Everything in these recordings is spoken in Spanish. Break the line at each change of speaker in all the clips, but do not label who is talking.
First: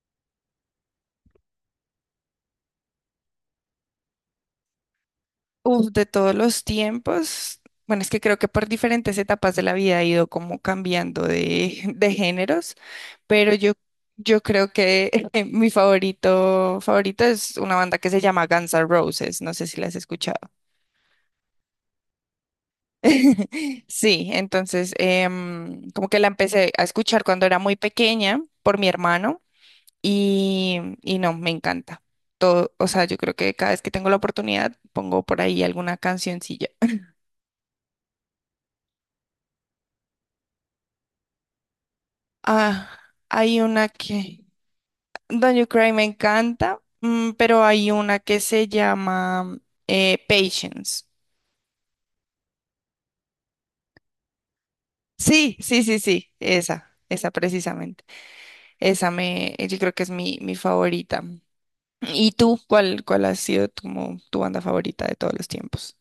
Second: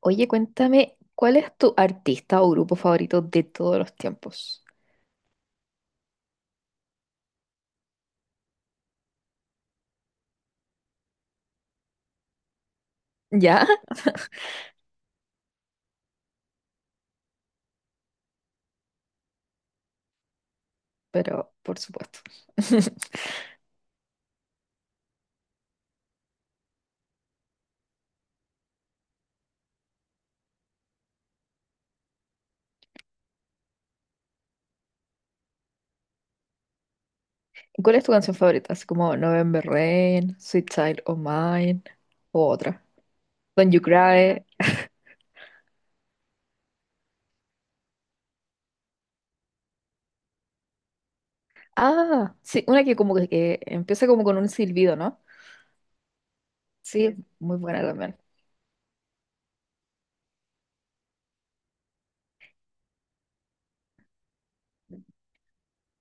Oye, cuéntame, ¿cuál es tu artista o grupo favorito de todos los tiempos?
Uf, de todos los tiempos, bueno, es que creo que por diferentes etapas de la vida ha ido como cambiando de, de géneros, pero
¿Ya?
yo creo que mi favorito es una banda que se llama Guns N' Roses, no sé si la has escuchado.
Pero, por supuesto.
Sí, entonces como que la empecé a escuchar cuando era muy pequeña por mi hermano y no, me encanta. Todo, o sea, yo creo que cada vez que tengo la oportunidad pongo por ahí alguna cancioncilla.
¿Cuál es tu canción favorita? Así como November Rain, Sweet Child O' Mine, o otra.
Ah, hay
When You
una que,
Cry.
Don't You Cry me encanta, pero hay una que se llama Patience.
Ah, sí, una que como que empieza como con un silbido, ¿no?
Sí, sí, sí, sí, esa,
Sí,
esa
muy buena
precisamente.
también.
Esa me, yo creo que es mi favorita. ¿Y tú? ¿Cuál ha sido tu banda favorita de todos los tiempos?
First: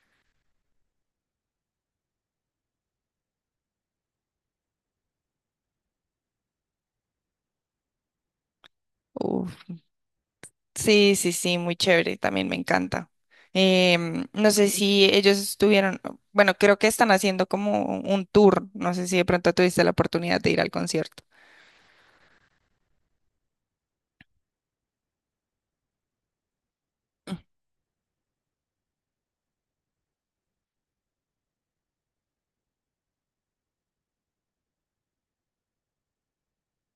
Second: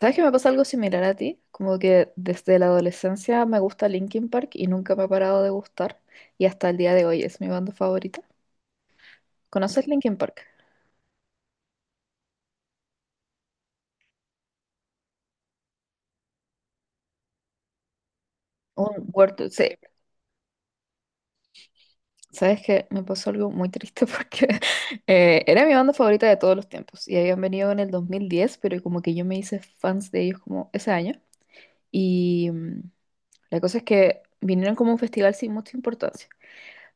¿Sabes que me pasa algo similar a ti? Como que desde la adolescencia me gusta Linkin Park y nunca me ha parado de gustar. Y hasta el día de hoy es mi banda favorita.
Uf.
¿Conoces Linkin Park?
Sí, sí, sí, muy chévere, también me encanta. No sé si ellos estuvieron, bueno, creo que están haciendo como un tour, no sé
Un
si de
word,
pronto
sí,
tuviste la oportunidad de ir al concierto.
sabes que me pasó algo muy triste porque era mi banda favorita de todos los tiempos y habían venido en el 2010, pero como que yo me hice fans de ellos como ese año. Y la cosa es que vinieron como a un festival sin mucha importancia.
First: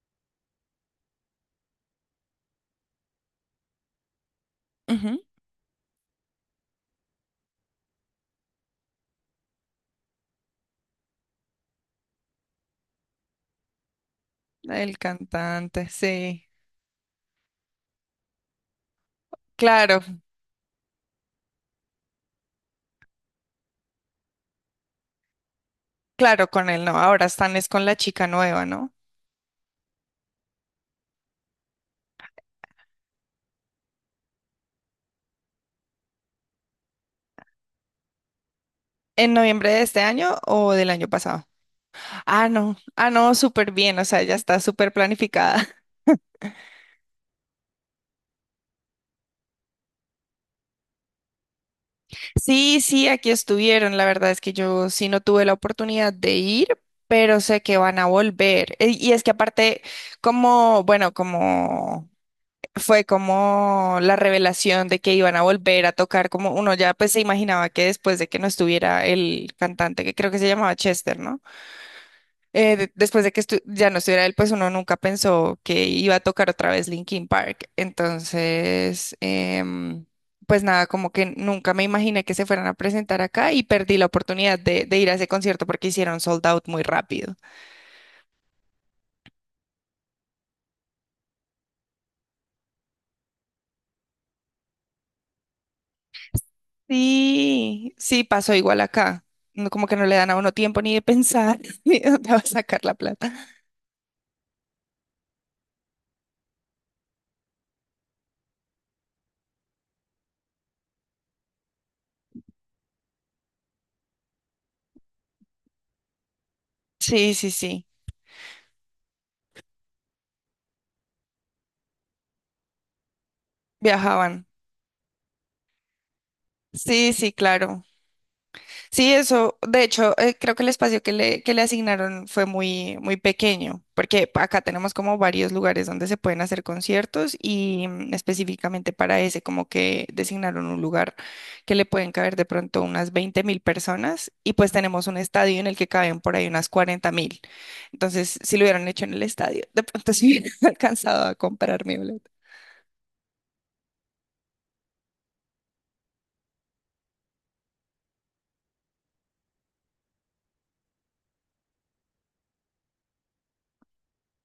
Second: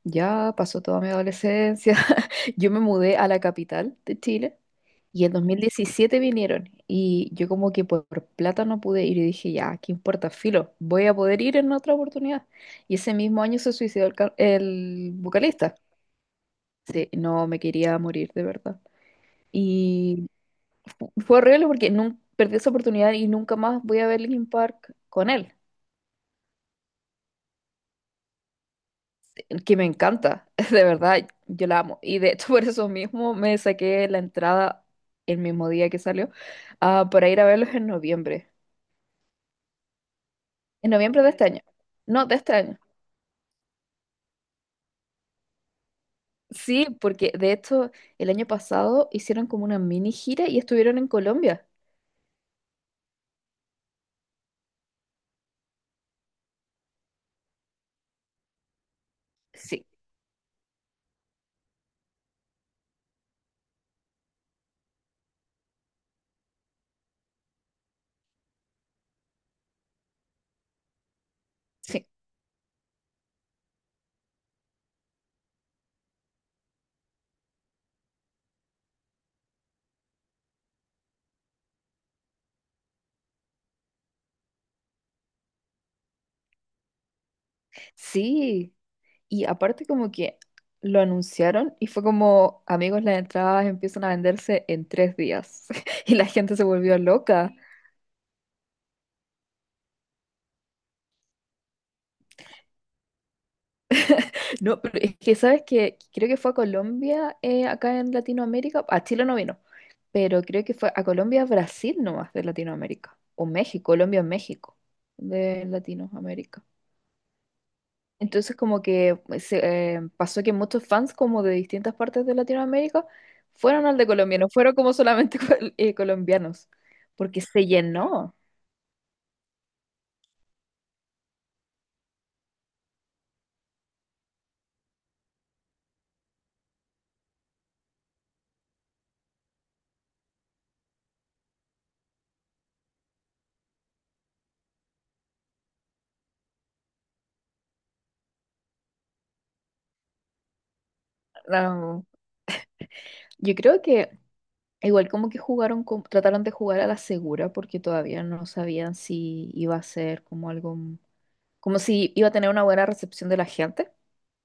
Ya pasó toda mi adolescencia. Yo me mudé a la capital de Chile
Ujú.
y en 2017 vinieron y yo como que por plata no pude ir y dije, ya, ¿qué importa? Filo, voy a poder ir en otra oportunidad. Y ese mismo año se suicidó el, ca-
El
el vocalista.
cantante, sí.
Sí, no me quería morir de verdad.
Claro,
Y fue horrible porque perdí esa oportunidad y nunca más voy a ver Linkin Park con él.
claro, con él no. Ahora están es con la chica nueva, ¿no?
Que me encanta, de verdad, yo la amo. Y de hecho, por eso mismo me saqué la entrada el mismo día que salió, ah, para ir a verlos en noviembre.
¿En noviembre de este año o del
En
año
noviembre de este
pasado?
año. No, de
Ah,
este
no.
año.
Ah, no, súper bien. O sea, ya está súper planificada.
Sí, porque de hecho, el año pasado hicieron como una mini gira y estuvieron en Colombia.
Sí, sí, aquí estuvieron. La verdad es que yo sí no tuve la oportunidad de ir, pero sé que van a volver. Y es que aparte,
Sí,
como, bueno, como fue como la revelación de que iban a volver a tocar, como uno ya pues se imaginaba que después de que no estuviera el cantante, que creo que se llamaba Chester, ¿no?
sí,
Después de que ya no estuviera él, pues uno nunca pensó que iba a tocar otra vez Linkin Park. Entonces, pues nada, como que nunca me imaginé que se fueran a presentar acá y perdí la oportunidad de ir a ese concierto porque hicieron sold out muy rápido.
sí. Y aparte como que lo anunciaron y fue como, amigos, las entradas empiezan a venderse en 3 días. Y la gente se volvió loca.
Sí, sí, pasó igual acá. No, como que no le dan a uno tiempo ni de pensar ni de dónde va a sacar la plata.
No, pero es que sabes que creo que fue a Colombia, acá en Latinoamérica, a Chile no vino, pero creo que fue a Colombia, Brasil nomás de Latinoamérica, o México, Colombia, México, de Latinoamérica.
Sí, sí, sí,
Entonces como que pues, pasó que muchos fans como de distintas partes de Latinoamérica fueron al de Colombia,
viajaban.
no fueron como solamente colombianos,
Sí, sí,
porque se
claro.
llenó.
Sí, eso, de hecho, creo que el espacio que le asignaron fue muy, muy pequeño, porque acá tenemos como varios lugares donde se pueden hacer conciertos y específicamente para ese, como que designaron un lugar que le pueden caber de pronto unas 20.000 personas y pues tenemos un estadio en el que caben por ahí unas 40.000. Entonces, si lo hubieran hecho en el estadio, de pronto sí hubiera alcanzado a comprar mi
No,
boleto.
yo creo que igual como que jugaron, trataron de jugar a la segura porque todavía no sabían si iba a ser como algo, como si iba a tener una buena recepción de la gente.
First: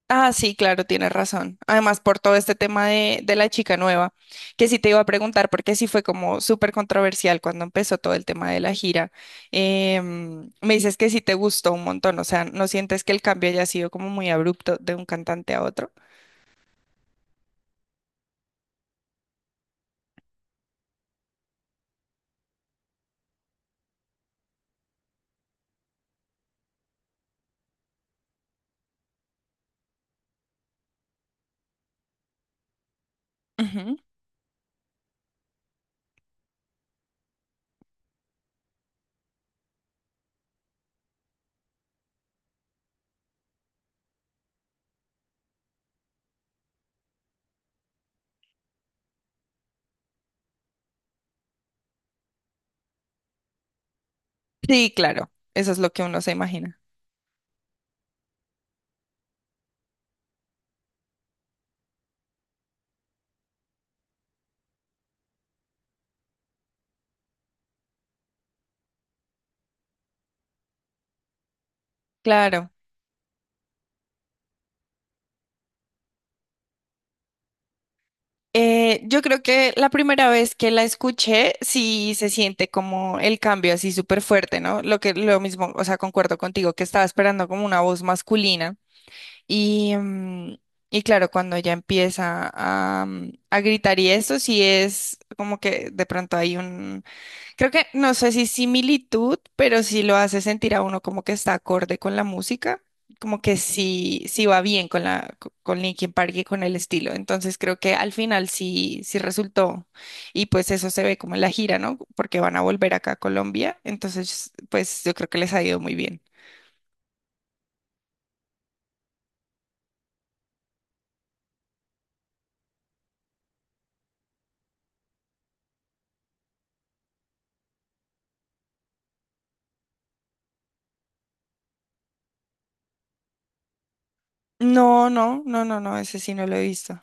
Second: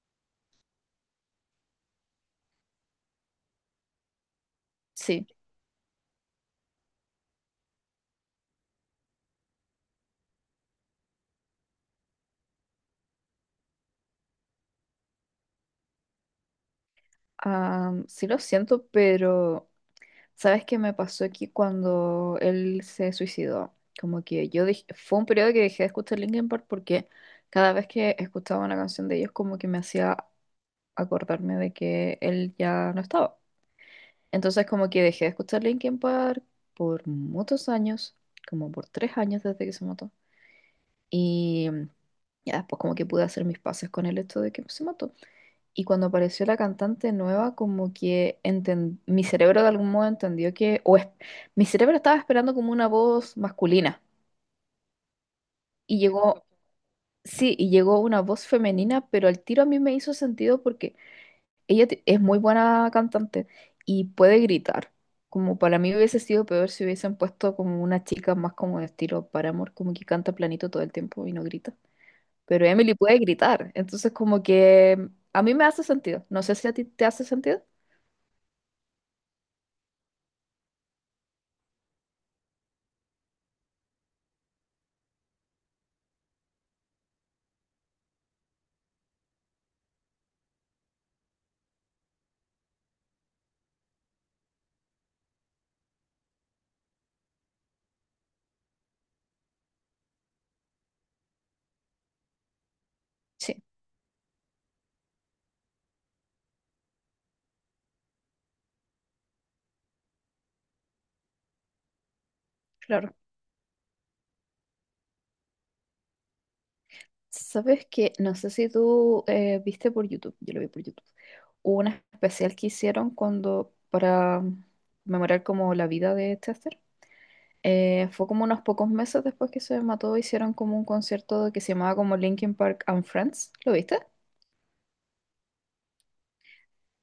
Ah, sí, claro, tienes razón. Además, por todo este tema de la chica nueva, que sí te iba a
Sí,
preguntar, porque sí fue como súper controversial cuando empezó todo el tema de la gira. Me dices que sí te gustó un montón, o sea, ¿no sientes que el cambio haya sido como muy abrupto de un cantante a otro?
ah, sí lo siento, pero ¿sabes qué me pasó aquí cuando él se suicidó? Como que fue un periodo que dejé de escuchar Linkin Park porque cada vez que escuchaba una canción de ellos como que me hacía acordarme de que él ya no estaba.
Ujú.
Entonces como que dejé de escuchar Linkin Park por muchos años, como por 3 años desde que se mató. Y ya después como que pude hacer mis pases con el hecho de que se mató. Y cuando apareció la cantante nueva, como que mi cerebro de algún modo entendió que, mi cerebro estaba esperando como una voz masculina.
Sí, claro, eso es lo
Y
que uno se
llegó,
imagina.
sí, y llegó una voz femenina, pero al tiro a mí me hizo sentido porque Ella es muy buena cantante y puede gritar. Como para mí hubiese sido peor si hubiesen puesto como una chica más como de estilo Paramore, como que canta planito todo el tiempo y no grita. Pero
Claro.
Emily puede gritar, entonces como que a mí me hace sentido. No sé si a ti te hace sentido.
Yo creo que la primera vez que la escuché, sí se siente como el cambio así súper fuerte, ¿no? Lo que lo mismo, o sea, concuerdo contigo que estaba esperando como una voz masculina y, y claro, cuando ya empieza a, a gritar y eso sí es como que de pronto hay un... Creo que no sé si similitud, pero sí lo hace sentir a uno como que está acorde con la música, como
Sí,
que sí, sí va bien con la, con Linkin Park y con el estilo. Entonces creo que al final sí, sí resultó. Y pues eso se ve como en la gira, ¿no? Porque van a volver acá
claro.
a Colombia. Entonces, pues yo creo que les ha ido muy bien.
Sabes que no sé si tú viste por YouTube, yo lo vi por YouTube. Hubo un especial que hicieron cuando para memorar como la vida de Chester. Fue como unos pocos meses después que se mató, hicieron como un concierto que se llamaba como Linkin Park and Friends. ¿Lo viste?
No, no, no, no, no, ese sí no lo he visto.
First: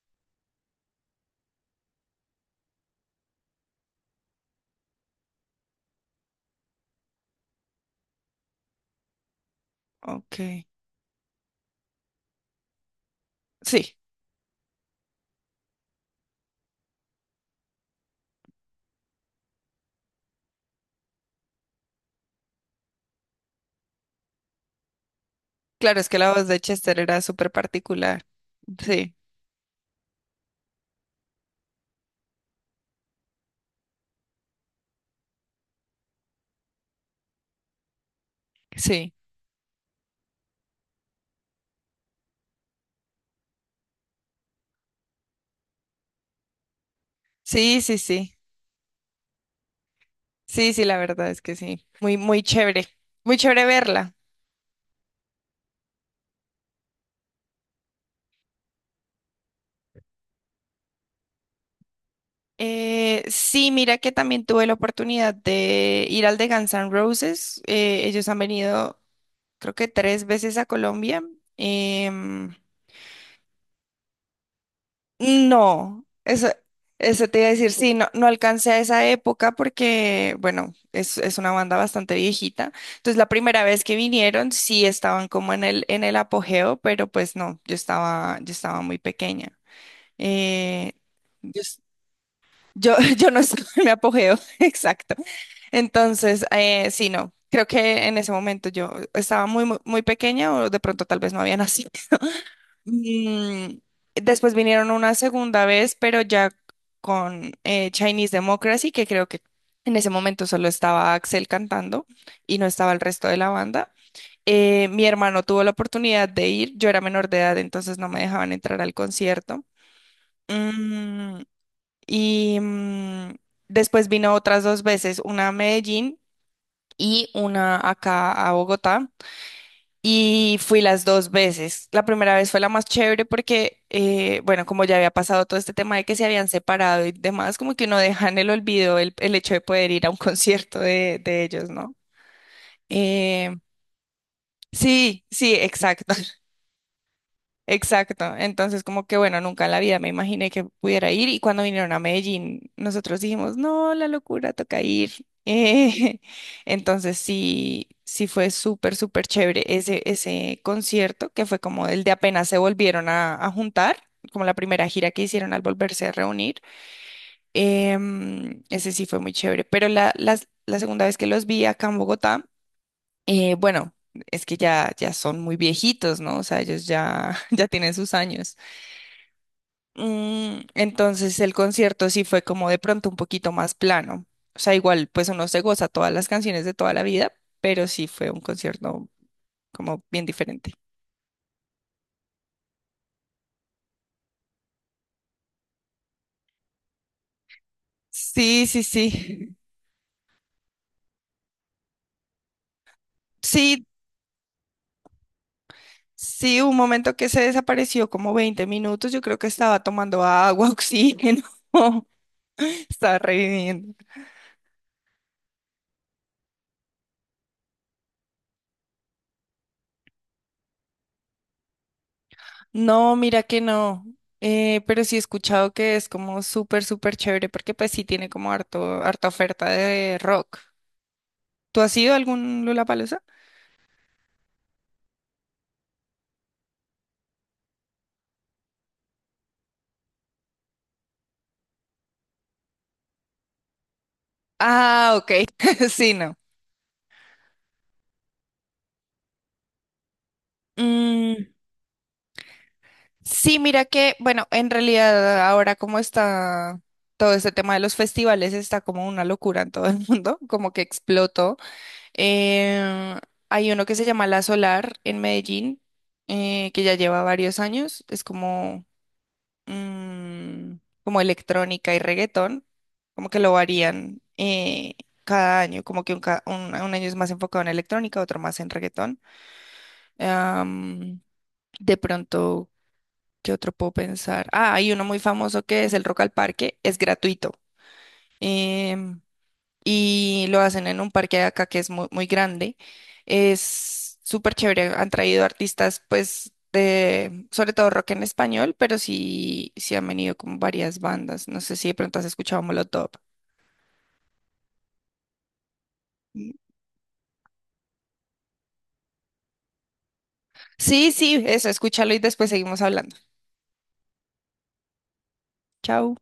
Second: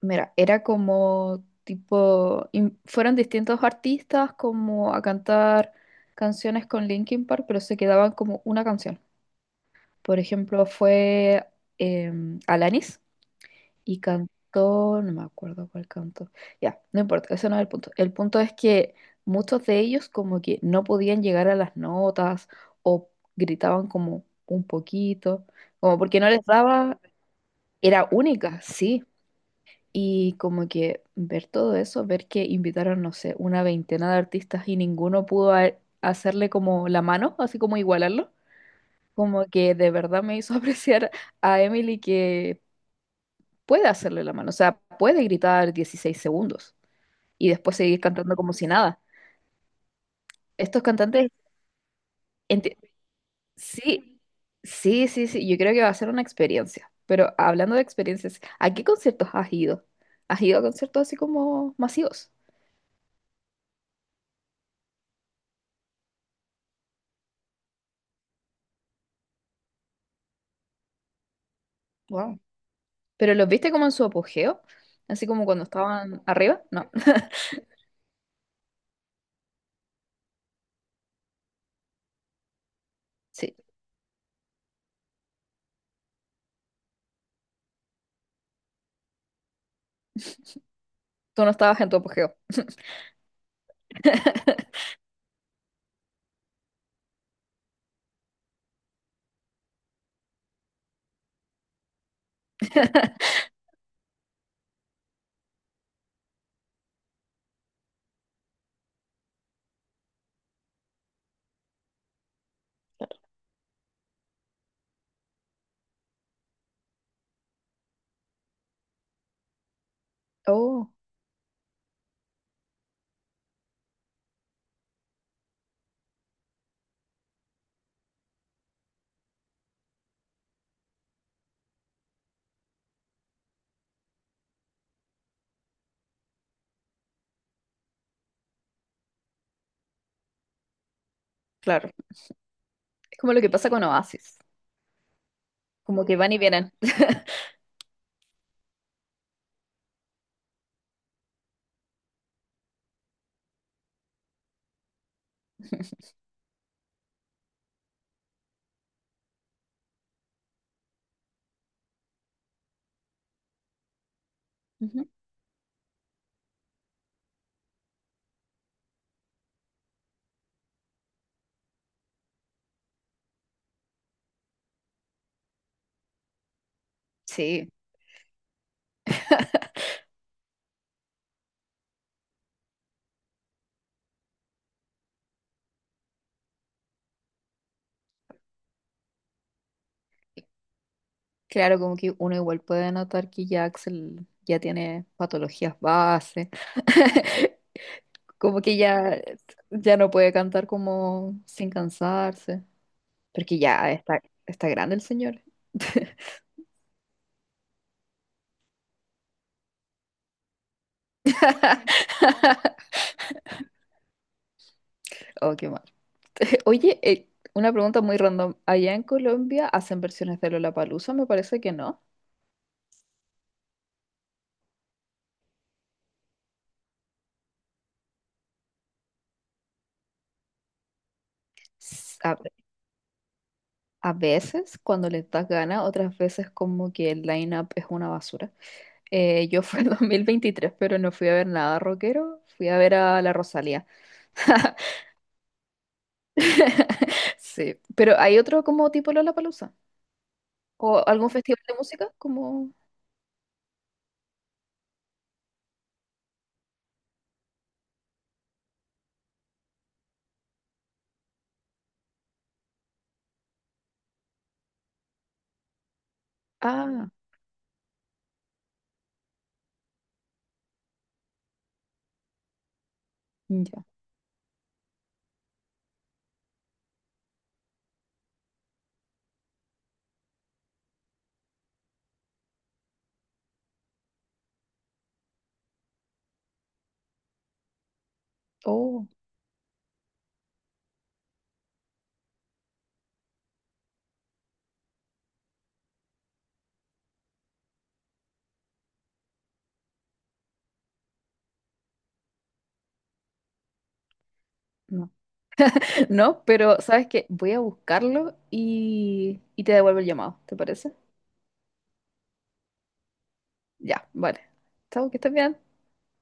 Mira, era como tipo, fueron distintos artistas como a cantar canciones con Linkin Park, pero se quedaban como una canción. Por
Ok.
ejemplo, fue Alanis.
Sí,
Y cantó, no me acuerdo cuál cantó. Ya, no importa, ese no es el punto. El punto es que muchos de ellos como que no podían llegar a las notas o gritaban como un poquito, como
claro, es que
porque no
la
les
voz de
daba,
Chester era súper
era
particular.
única, sí.
Sí,
Y como que ver todo eso, ver que invitaron, no sé, una veintena de artistas y ninguno pudo hacerle como la mano, así como igualarlo,
sí,
como que de verdad me hizo apreciar a Emily que puede hacerle la mano, o sea, puede gritar 16 segundos y después
sí, sí,
seguir
sí.
cantando como si nada.
Sí,
Estos
sí, la verdad
cantantes,
es que sí. Muy, muy
enti-
chévere. Muy chévere verla.
sí, sí, sí, sí, yo creo que va a ser una experiencia, pero hablando de experiencias, ¿a qué conciertos has ido? ¿Has ido a conciertos así como masivos?
Sí, mira que también tuve la oportunidad de ir al de Guns N' Roses. Ellos han venido, creo que 3 veces a Colombia.
Wow.
Em,
¿Pero los viste como en su apogeo? Así como cuando
No,
estaban
eso,
arriba, no,
eso te iba a decir, sí, no, no alcancé a esa época porque, bueno, es una banda bastante viejita. Entonces, la
sí,
primera vez que vinieron, sí estaban como en el apogeo, pero pues no, yo estaba muy pequeña. Eh,
tú no
yo, es-
estabas en tu apogeo.
yo, yo no estaba en mi apogeo, exacto. Entonces, sí, no, creo que en ese momento yo estaba muy, muy, muy pequeña o de pronto tal vez no había nacido. Mm, después vinieron una segunda vez, pero ya con Chinese Democracy, que creo que en ese momento solo estaba Axel cantando y no estaba el resto de la banda. Mi hermano tuvo la oportunidad de ir, yo era menor de edad, entonces no me dejaban entrar al concierto.
Oh,
Mm, y mm, después vino otras dos veces, una a Medellín y una acá a Bogotá. Y fui las dos veces. La primera vez fue la más chévere porque, bueno, como ya había pasado todo este tema de que se habían separado y demás, como que uno deja en el olvido el hecho de poder ir a un concierto de ellos,
claro,
¿no?
es como lo que
Eh,
pasa con Oasis,
sí, sí,
como
exacto.
que van y vienen.
Exacto, entonces como que bueno, nunca en la vida me imaginé que pudiera ir y cuando vinieron a Medellín nosotros dijimos, no, la locura, toca ir. Entonces sí, sí fue súper, súper chévere ese, ese concierto que fue como el de apenas se volvieron a juntar, como la primera
Ujú.
gira que hicieron al volverse a reunir. Ese sí fue muy chévere, pero la segunda vez que los vi acá en Bogotá, bueno, es que ya, ya son muy viejitos, ¿no? O sea, ellos ya, ya
Sí.
tienen sus años. Entonces el concierto sí fue como de pronto un poquito más plano. O sea, igual pues uno se goza todas las canciones de toda la vida, pero sí fue un concierto como bien diferente.
Claro, como que uno igual puede notar que ya Axel ya tiene patologías base, como
Sí,
que
sí,
ya,
sí.
ya no puede cantar como sin cansarse, porque
Sí,
ya está, está grande el señor.
sí, un momento que se desapareció como 20 minutos, yo creo que estaba tomando agua, oxígeno, estaba reviviendo.
Oh, qué mal. Oye, una pregunta muy random. ¿Allá en Colombia hacen versiones de Lollapalooza? Me parece que no.
No, mira que no. Pero sí he escuchado que es como súper, súper chévere porque pues sí tiene como harto, harta oferta de rock. ¿Tú has ido a
S- A,
algún Lollapalooza?
a veces cuando les das gana, otras veces como que el line-up es una basura. Yo fui en 2023, pero no fui a ver nada rockero, fui a ver a la Rosalía.
Ah, ok. Sí, no.
Sí, pero ¿hay otro como tipo Lollapalooza? ¿O algún
Mm,
festival de música? Como,
sí, mira que, bueno, en realidad ahora como está todo este tema de los festivales, está como una locura en todo el mundo, como que explotó. Eh, hay uno que se llama La Solar en Medellín, que ya
ah,
lleva varios años. Es como, mm, como electrónica y reggaetón, como que lo
ya,
varían cada año, como que un, un año es más enfocado en electrónica, otro más en reggaetón. Am, de pronto, ¿qué otro puedo pensar? Ah, hay uno muy famoso que es el Rock al Parque, es gratuito.
oh,
em, y lo hacen en un parque de acá que es muy, muy grande. Es súper chévere. Han traído artistas, pues, de, sobre todo rock en español, pero sí, sí han venido como varias bandas. No sé si de pronto has escuchado Molotov.
no. No,
Mm.
pero ¿sabes qué? Voy a buscarlo y te devuelvo el llamado, ¿te parece?
Sí, sí, eso, escúchalo y después seguimos hablando.
Ya, vale. Chao, que estés bien.
Chao.